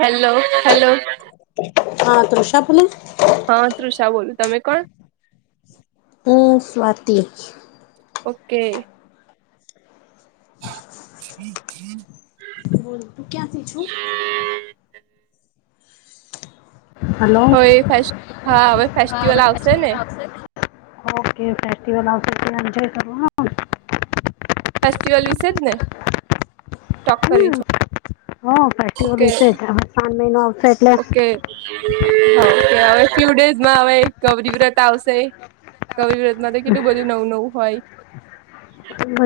Hello hello હા તૃષા બોલો- હા તૃષા બોલુ તમે કોણ હું સ્વાતિ. ઓકે ઠી છે [inaudible] બોલ તું ક્યાંથી છો? હલો હવે ફેસ હા હવે હ ફેસ્ટિવલ આવશે ને ઓકે ફેસ્ટિવલ આવશેર કે જોઈ શકો- ફેસ્ટિવલ વિશે જ ને- ટોક કરવી હમ છે હ ફ્ટઓ ઓકે રશે જ હવે ત્રણ મહિનો આવશે એટલે- કે હવે ફ્યુ ડેઝમાં હ ગભરી વ્રત આવશે- કવિ વરતમાં કેટલું બધું નવું નવું હોય.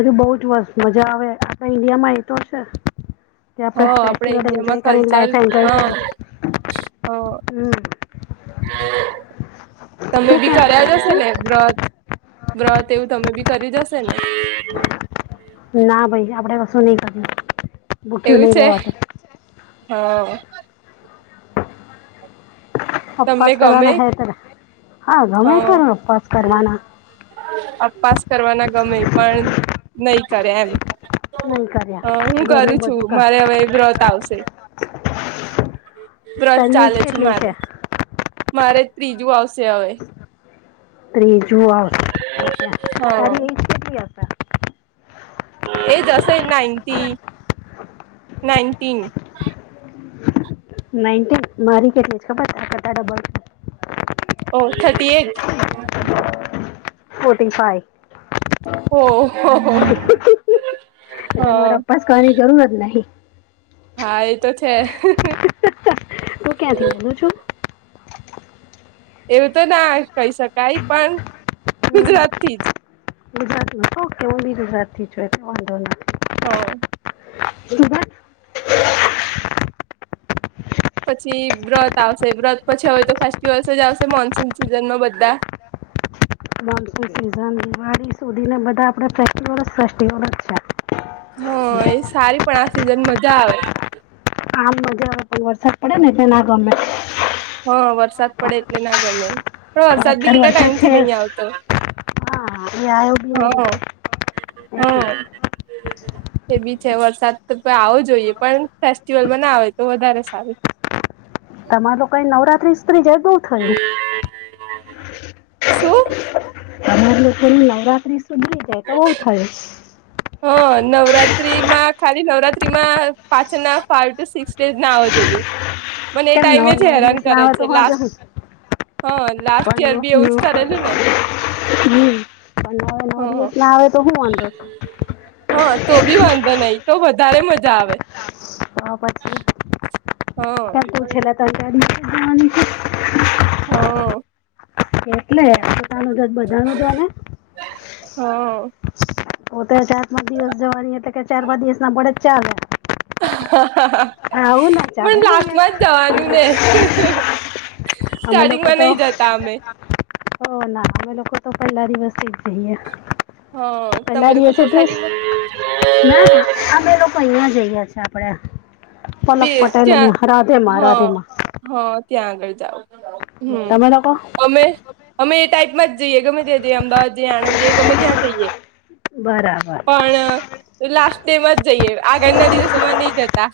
જુ બઉ જ વસ મજા આવે આ ઈન્ડિયામાં એતો હશે- તે આપણે હ આપડે ફેસ્ટિવલ ઇન્ડિયામાં એન્જોય કરીે કલ્ચર લઇફ એન્જોય હા કરીશ. હ હમ તમે તું બી ક્યાંથી કર્યા બોલે હશે છે ને- વ્રત વ્રત એવું તમે બી કરી જશે ને ના ભાઈ આપણેે કશું નહી કર- એવું છે હા- તમને અપવાસ ગમે કરવાના હે ત હા ગમે ત અપવાસ કરવાના- અપાસ કરવાના ગમે પણ નહી કરે એમ- નહીં અહ કર્યા હું કરું ઘરનું છું બધું કામ મારે હવે વ્રત આવશે, વ્રત તારી એજ ચાલે છે કેટલી મારું. મારે ત્રીજું આવશે હવે. ત્રીજુ આવ [unintelligible] તારી હ એજ કેટલી અતાર? એજ હશે નાઈન્ટી, નાઇન્ટીન. નાઈન્ટીન? મારી કેટલી છ ખબર છ? આ તો તારો [inaudible] ઓહ થર્ટી એઈટ. Forty five. ઓહ, હા. [unintelligible] જરૂરત નહીં. હા એ તો છે. તું ક્યાંથી બોલું છું? એવું તો ના કહી શકાય, પણ ગુજરાત થી જ. ગુજરાત માં [unintelligible] [unintelligible] હા. [unintelligible] પછી વ્રત આવશે, વ્રત પછી હવે તો ફેસ્ટિવલ્સ જ આવશે મોનસૂન સિઝનમાં બધા. મોન્સૂન સિઝન દિવાળી સુધીને બધા આપણે ફેસ્ટીવલ જ ફેસ્ટીવલ જ છે. હા એ સારી પણ આ સિઝન મજા આવે. આમ મજા આવ પણ વરસાદ પડે ને એટલે ના ગમે. હા, વરસાદ પડે પણ એટલે ના ગમે, પણ વરસાદ બી અત્યારે કેટલા વરસાદ ટાઈમ થી છે નહી આવતો. હા એ આવ્યો બી હા, નહીં એટલે હા. એ બી છે, વરસાદ તો પહીં આવો જોઈએ, પણ ફેસ્ટિવલમાં ના આવે તો વધારે સારું. તમાર લોકોએ નવરાત્રીએ સ્ત્રી જાય બોવ. શું? અમાર લોકોની નવરાત્રી સુધી [unintelligible] હા નવરાત્રી માં ખાલી નવરાત ત્રીમાં પાછળ ના ફાઈવ ટુ સિક્સ ડે ના આવો જોઈએ. પન એ કેમ નવ ટાઈમે જ નવ હેરાન દિવસ કરે લાવે તો છે, વાંધો લાસ્ટ શું હા, લાસ્ટ યર બી એવું જ કરેલું ને. હમ્મ. પણ નવે હ નવ દિવસ ના આવે તો હું વાંધો છે? હા, તો બી વાંધો નહીં, તો વધારે મજા આવે. હા પછી હ [inaudible] હા. એટલે છે [unintelligible] તાર નો જ, બધા નો જાવાના. હા. પોતે ચાર પાંચ દિવસ જવાની એટલે કે ચાર પાંચ દિવસ ના પડે તો ચાલે. આ આવું ન પણ ચાલે હો યાર. લાસ્ટમાં જ જવાનું ને અમે લોકો સ્ટાર્ટિંગમાં તો નહી જતા અમે અહ ના અમે લોકો તો પહેલા દિવસે જ જઈએ. હ તમે પેલા લોકો દિવસે સોસાયટીમાં [unintelligible] ના ના અમે લોક તો અહીયા જઈએ છીએ આપડે. બે ત્યાં રાધેમાં હા. રાધેમાં હા, ત્યાં આગળ જાવ હમ્મ તમે લોકો અમે અમે એ ટાઈપમાં જઈએ ગમે ત્યાં જઈએ અમદાવાદ જએ આણંદ જએ ગમે ત્યાં જઈએ. બરાબર. તો લાસ્ટ ડે માં જ જઈએ, આગળના દિવસોમાં નહીં જતા.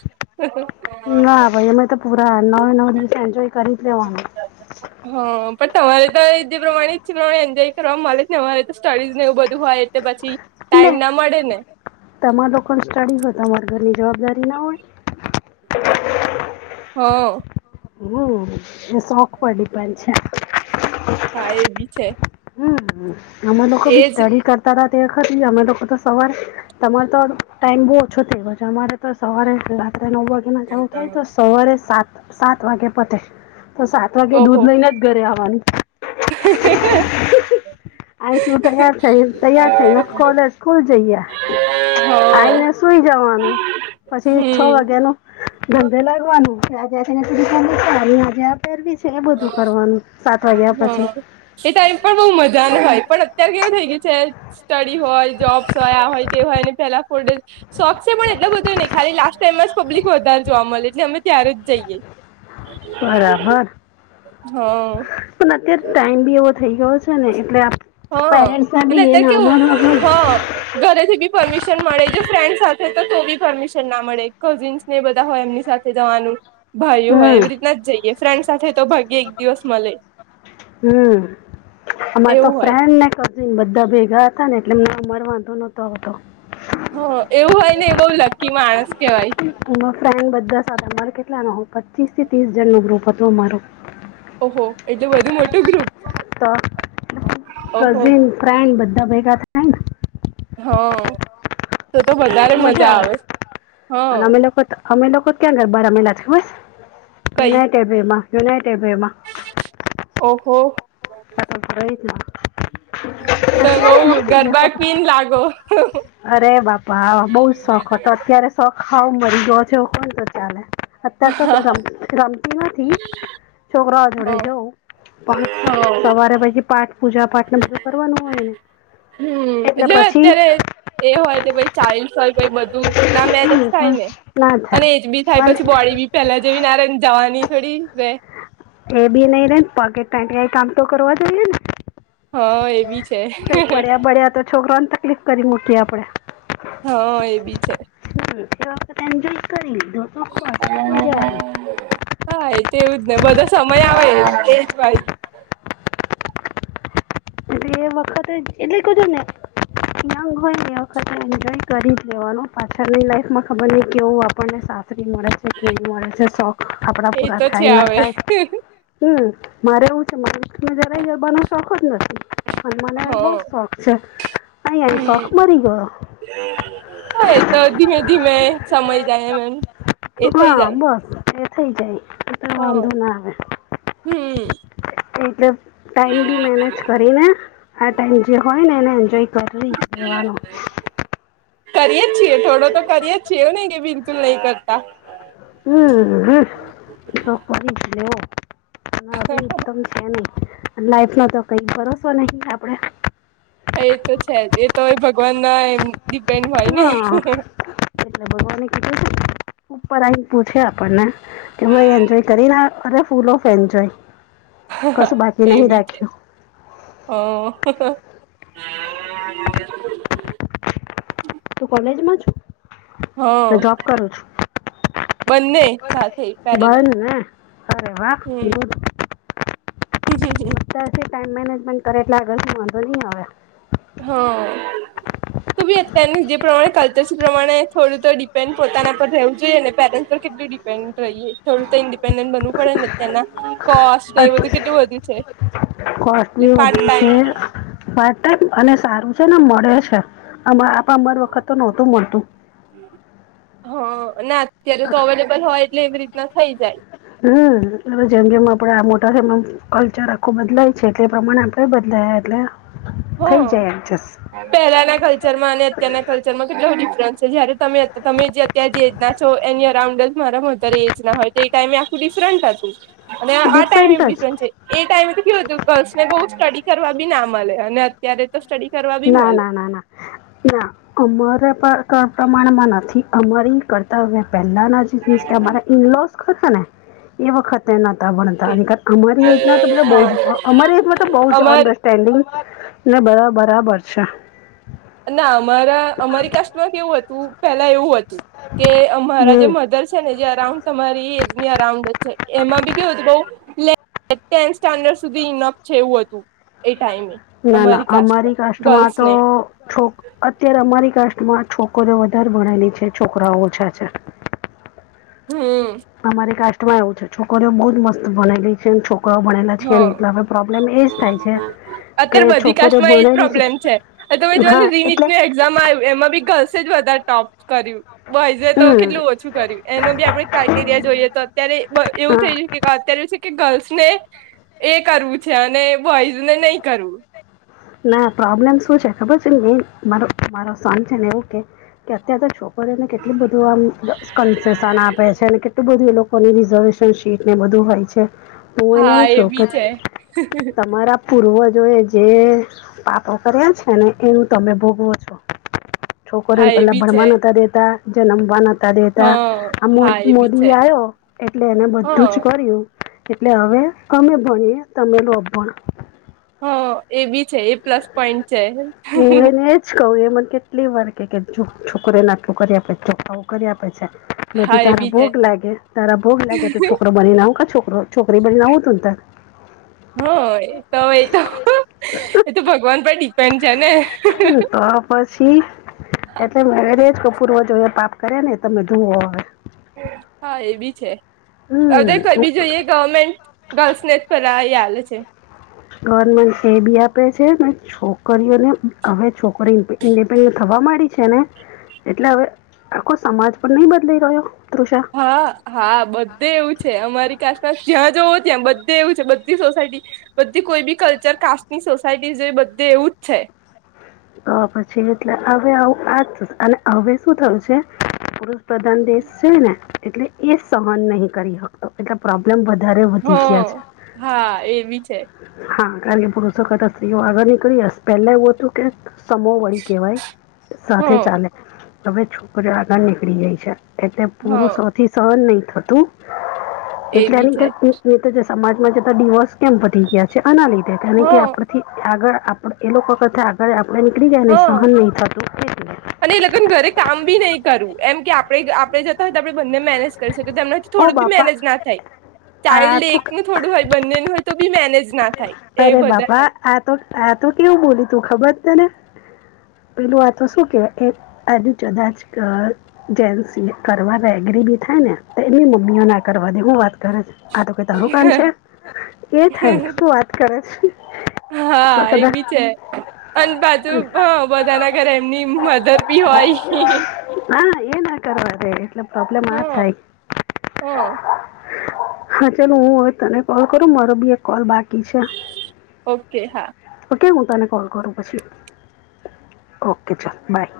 ના ભાઈ અમે તો પુરા નવે નવ દિવસ એન્જોય કરી જ લેવાનું. [inaudible] હા. પણ તમારે તો એ જે પ્રમાણે જે પ્રમાણે એન્જોય કરવા મલેત ને, અમારે તો સ્ટડીઝ ને એવું બધું હોય એટલે પછી ટાઈમ ના મળે ને. તમાર લોકો સ્ટડી હોય તમારે ઘરની જવાબદારી ના હોય? હઓ. હમ્મ, એ શોખ પર ડીપેન છે. હા, એ બી છે. હમ્મ, અમે લોકો બી એજ સ્ટડી કરતા હતા તે વખત અમે લોકો તો સવાર તમારે તો ટાઈમ બહુ ઓછો થઈ ગયો છે અમારે તો સવારે રાત્રે નવ વાગ તેમ ઘણું થાય તો સવારે સાત સાત વાગે પતે તો સાત વાગે ઓહો દૂધ હ લઈને જ ઘરે આવાનું. આહી શું તૈયાર થ તૈયાર થને કોલેજ ખુલ જઈયા આઈયા સુઈ જવાનું પછી છ હમ વાગ્યા નું ધંધે લાગવાનું ત્યાં જ્યાંને સુધી તને ત્યાં અહીંયા જે પેરવી છે એ બધું કરવાનું સાત વાગ્યા પછી. હા એ ટાઈમ પર બહુ મજા ન હોય પણ અત્યારે કેવું થઈ ગયું છે સ્ટડી હોય જોબ્સ હોય આ હોય તે હોય ને પેલા ફોર ડેઝ શોખ છે પણ એટલો બધો નહીં ખાલી લાસ્ટ ટાઈમમાં જ પબ્લિક વધારે જોવા મળે એટલે અમે ત્યારે જ જઈએ. બરાબર. હા. પણ અત્યારે ટાઈમ બી એવો થઈ ગયો છે ને એટલે હા પેરેન્ટસ ને અને બી એ અત્યારે નાનો કેવું નાનો હા ઘરેથી બી પરમિશન મળે જો ફ્રેન્ડ સાથે તો તો બી પરમિશન ના મળે કઝિન્સ ને બધા હોય એમની સાથે જવાનું. ભાઈયો હોય હમ એવી રીતના જઈએ ફ્રેન્ડ સાથે તો ભગી એક દિવસ મલે. હમ્મ, અમારે તો એવું હોય ફ્રેન્ડ ને ક હમ્મ બધા ભેગા હતા ને એટલે મારે વાંધો નહતો આવતો. હો એવું હોય ને એ બહુ લકી માણસ કેવાય. ફ્રેન્ડ બધા સાથે અમારે કેટલા ન પચીસ થી ત્રીસ જણ નું ગ્રુપ હતું અમારું. ઓહો એટલે બધુ મોટું ગ્રુપ? તો ઓહો કઝિન ફ્રેન્ડ બધા ભેગા થાય ને હા, તો તો વધારે મજા આવે અને હા. અમે લોકો અમે લોકો કત્યાં ગરબા રમેલા છે ખબરસ કઈ યુનાઈટેડ વેમાં યુનાઇટેડ વેમાં. ઓહો. તા તો [inaudible] તો બઉ ગરબા ક્વીન લાગો. અરે બાપા બઉ જ શોખ હતો અત્યારે શોખ શાવ મરી ગયો છે એવું કહું તો ચાલે. અત્યારે તો હા ર રમતી નથી છોકરાઓ જોડે જવું પણ હા હમ મારે પછી પાઠ પૂજા પાઠ ને બધું કરવાનું હોય ને હમ્મ એટલે અત્યારે એ હોય કે ભઈ ચાલ્સ હોય બધું ના મેનેજ થાય ને ના અને થાય એજ બી થાય પણ પછી બોડી બી પેલા જેવી ના રેહ ને જવાની થોડી વે એ બી નહી રે પગેટ કામ તો કરવા જઈએ ને. હા એ બી છે કઈ પડ્યા પડ્યા તો છોકરાને તકલીફ કરી મૂકી આપડે. હા, એ બી છે. હમ્મ, એ વખતે એન્જોય કરી લીધું હા તેવુંજ ને બધો સમય આવે એ જ, એ વખતે એટલે કો છું ને યંગ હોય એ વખતે એન્જોય કરી જ લેવાનો પાછળની લાઈફમાં ખબર નહી કેવું આપણને સા સહી મળ છે. કેવી મળે છે શોખ આપડા એ પૂરા તો છે થાય ના આવે થાય હમ મારે એવું છે મારે, મને જરાય ગરબા નો શોખ જ નથી પણ મને હ બહુ જ શોખ છે. અહી શોખ મરી ગયો. હ એ તો ધીમે ધીમે સમય જાય એમ. એ થઈ હા જાય બસ એ થઇ જાય એટલો હ વાંધો ના આવે. હમ એટલે ટાઈમ બી મેનેજ કરીને આ ટાઈમ જે હોય ને એને એન્જોય, તરવીવાનું [inaudible] કરીએ જ છીએ થોડો તો કરીએ જ છીએ એવું નઈ કે બિલકુલ નહી કરતા. હમ હ શ કરી... એકદમ છે નહી લાઈફ ન તો કઈ ભરોસો નહી. આપડા એ તો છે જ એ તો હો ભગવાન ના એમ, ડીપેન્ડ [unintelligible] હા એટલે ભગવાને કીધું ઉપર આઈપુ છે આપણને. [unintelligible] કે હું એન્જોય કરીને અ ફૂલ ઓફ એન્જોય કશું બાકી એ નહી બી છે રાખ્યું. હ [unintelligible] તું કોલેજમાં છે? હા- બંને સાથે પેરેલલ બન ને અરે વાહ હમ. ગુડ હમ હમ હમ તો અ ટાઈમ મેનેજમેન્ટ કરે એટલે વાંધો નહીં હવે. હા ત બી અત્યારની જે પ્રમાણે કલ્ચર પ્રમાણે થોડું તો ડિપેન્ડ પોતાના પર રહેવું જોઈએ અને પેરેન્ટ્સ પર કેટલું? રહી થો તો ઇડિપેડન્ટ બનુ... પડેને તેના કોસ્ટ એ બધું કેટલું વધુ છે કોસ્ટ એટલે બી પાર્ટ વધ્યું છે ટાઈમ! પાર્ટ ટાઈમ અને સારું છે ને મળે છે આપ અમર વખત તો નહોતું મળતું. હા, ના અત્યારે તો અવેલેબલ હોય એટલે એવી રીતના થઈ જાય. હમ, એ જેમ જેમ આપડે આ મોટા છે એમમ- કલ્ચર આખું બદલાય છે એલે પ્રમાણે આપણે બદલાય એટલે, થઈ હમ. જાય એડજસ્ટ પહેલાના કલ્ચરમાં અને અત્યારના કલ્ચરમાં કેટલો ડિફરન્સ છે જયારે તમે, તમે જે- ત્યાં જે એજ ના છો એની અરાઉન્ડ જ મારા મધર એજ ના હોય તો એ ટાઈમે આખું ડિફરન્ટ હતું. અને આ ટાઈમ ડિફરન્ટ એ જ ડિફ્રેન્ટ છે. એ ટાઈમે તો કેું હતું ગર્લ્સ ને બહુ સ્ટડી કરવા બી ના મળતા. ન [unintelligible] ત્યારે તો સ્ટડી કરવા.. ના ના ના ના, ના. અમારા પ્રમાણમાં નથી અમારી કરતા હવે પહેલાના જ- કે ઇનલોસ કરતા ને! એ વખતે્યાંતા ભણતા કે કાર અમારી એજ ના તો બધ હા બ અમારી એજ તો બ અમારે જ.... પેન્ડિંગ ને બ બરાબર છે. ના અમારા અમારી કાસ્ટમાં કેવું હતું પેલા એવું હતું કે અમારા જે હમ મધ- ને જે અરાઉન્ડ તમારી એજની અરાઉન્ડ જ છે એમાં બી કેવું છે બઉ- ટેન્થ સ્ટાન્ડર્ડ સુધી ઇનપ છે એવું હતું એ ટાઈમે! ના ના. અમારી કાસ્ટમાં કસ્ટમાં ગર્લ્સ તો ને છોક, અત્યારે અમારી કાસ્ટમાં છોકરીઓ વધાર ભણેલી છે છોકરાઓ ઓછા છે. હમ. અમારી કાસ્ટમાં એવું છે છોકરીઓ બહુ જ મસ્ત ભણેલી છે, ન છોક છોકરાઓ ભણેલા છે કે નહી હા એટલે હવે પ્રોબ્લેમ એજ થાય છે કે અત્યારે બધી છોકરી કાસ્ટમાં એજ ભણેલી છે. હા, એટલે જેમાં એમાં બી ગર્લ્સે જ વધારે ટોપ કર્યું બોઈઝે તો હમ કેટલું ઓછું કર્યું. એનો બી આપણે ક્રઇટેરિયા જોઈએ તો અત્યારે એવું થઈ હા જ અત્યારે એ છે કે ગર્લ્સ ને, એ કરવું છે અને બોઈઝ ને નહી કરવું. ના પ્રોબ્લેમ શું છે ખબર છે મેન મારો મારો શન છે ને એવું કે, કે અત્યાર તો છોકરીઓને કેટલું બધું આમ કન્સેેશન આપે છે અને કેટલું બધું એ લોક કોની રિઝર્વેશન સીટ ને બધું હોય છે. તો હું હા એવું એ ઇચ્છું કે બી છે તમારા પૂર્વજોએ જે પાપો કર્યા છે ને, એવું તમે ભોગવો છો. છોકરોન હા એ પેહલા બી છે ભણવા નતા દેતા, જનમવા નતા નતા હ દેતા. આ હા એ બી મોદી છે આવ્યો એટલે એને હ બધું જ કર્યું. એટલે હવે અમે ભણીએ તમે રો અભણ. હા, એ બી છે. એ પ્લસ પોઈન્ટ છે. તો એ મને કેટલી વાર કે જો છોકરીન આટલું કરી આપે છોકરાઓ કરી આપે હા મેંતું એ તારા બી છે ભોગ લાગે, તારા ભોગ લાગે તો છોકરો બનીને આવું કા છોકરો છોકરી બનીન આવુતુંન તા. હ, એ તો એ તો. એ તો ભગવાન પર ડિપેન્ડ છે ને? [unintelligible] તો. પછી એટલે મેરેજ પુર્વ જનમમાં પાપ કર્યા ને તમે ધોવો અવે. હા એ બી છે, હવે હમ કઈ બી જોઈએ ગવર્મેન્ટ, ગર્લ્સને જ બધા એ આલે છે. ગવર્મેન્ટ ફી બી આપે છે ને છોકરીઓને, હવે છોકરી ઇન્ડિપેન્ડન્ટ થવા માંડી છે ને એટલે હવે આખો સમાજ પણ નહી બદલય રહ્યો તૃષા! હા હા. બધે એવું છે. અમારી કાસ્ટમાં જ્યાં જોવો ત્યાં બધે એવું છે. બધી સોસાયટી બધી કોઈ બી કલ્ચર કાસ્ટની સોસાયટી જોઈ બધે એવું જ છે. તો પછી એટલે. હવે આવું આજ અને હવે શું થયું છે પૂરું પ્રધાન દેશ છે ને, એટલે એ જ સહન નહીં કરી શકતો. એટલે પ્રોબ્લેમ વધારે હ વધી ગયા છે. હા એ બી છે હા! અને પુરુષો કરતાં સ્ત્રીઓ આગળ નીકળી હસ પેહલા એવું હતું કે સમોવન કહેવાય. હ સાથે ચાલે. હવે છોકરી આગળ નીકળી ગઈ છે. એટલે હ પુરુષોથી સહન નહીં થતું, એ એટલે બી એની છે [unintelligible] જે સમાજમાં જતા ડીવોર્સ કેમ વધી ગયા છે? આના લીધે. હ કારણ કે આપણાથી આગળ આપણે એ લોકો આગળ આપડે નીકળી ગયા હ ને સહન નહી થતું. એટલે અને એ લગન ઘરે કામ બી નહી કરવું, એમ કે આપણે જ આપણે જતા હોય તો આપણે બંને મેનેજ કરી શકે, તો એમનાથી ઓ થોડુંક બી બાપા મેનેજ ના થાય, આ ચાઇલ્ડ તો એકનું થોડું હોય બંનેનું હોય તો બી મેનેજ ના થાય એ અરે બાપા વધારે આ તો આ તો કેવું બોલી તું ખબર તને પેલું આ તો શું કેવાય કે આ તું જગા જ કર જેન્સ બી કરવાના એગ્રી બી થાય ને, તો એની મમ્મીઓ ના કરવા દે હું વાત તારું, આ તો કઈ તારું કામ છે? એ થાય શું વાત કર છ? હા એ બી છે. અન પાછું અ બધાના ઘરે એમની મધર બી હોય હા એ ના કરવા દે. એટલે પ્રોબ્લેમ હ આ થાય. હ. હા ચલ, હું હવે તને કોલ કરું મારો બી એક કોલ બાકી છે. ઓકે હા. ઓકે! હું તને કોલ કરું પછી. ઓકે. ચલ બાય.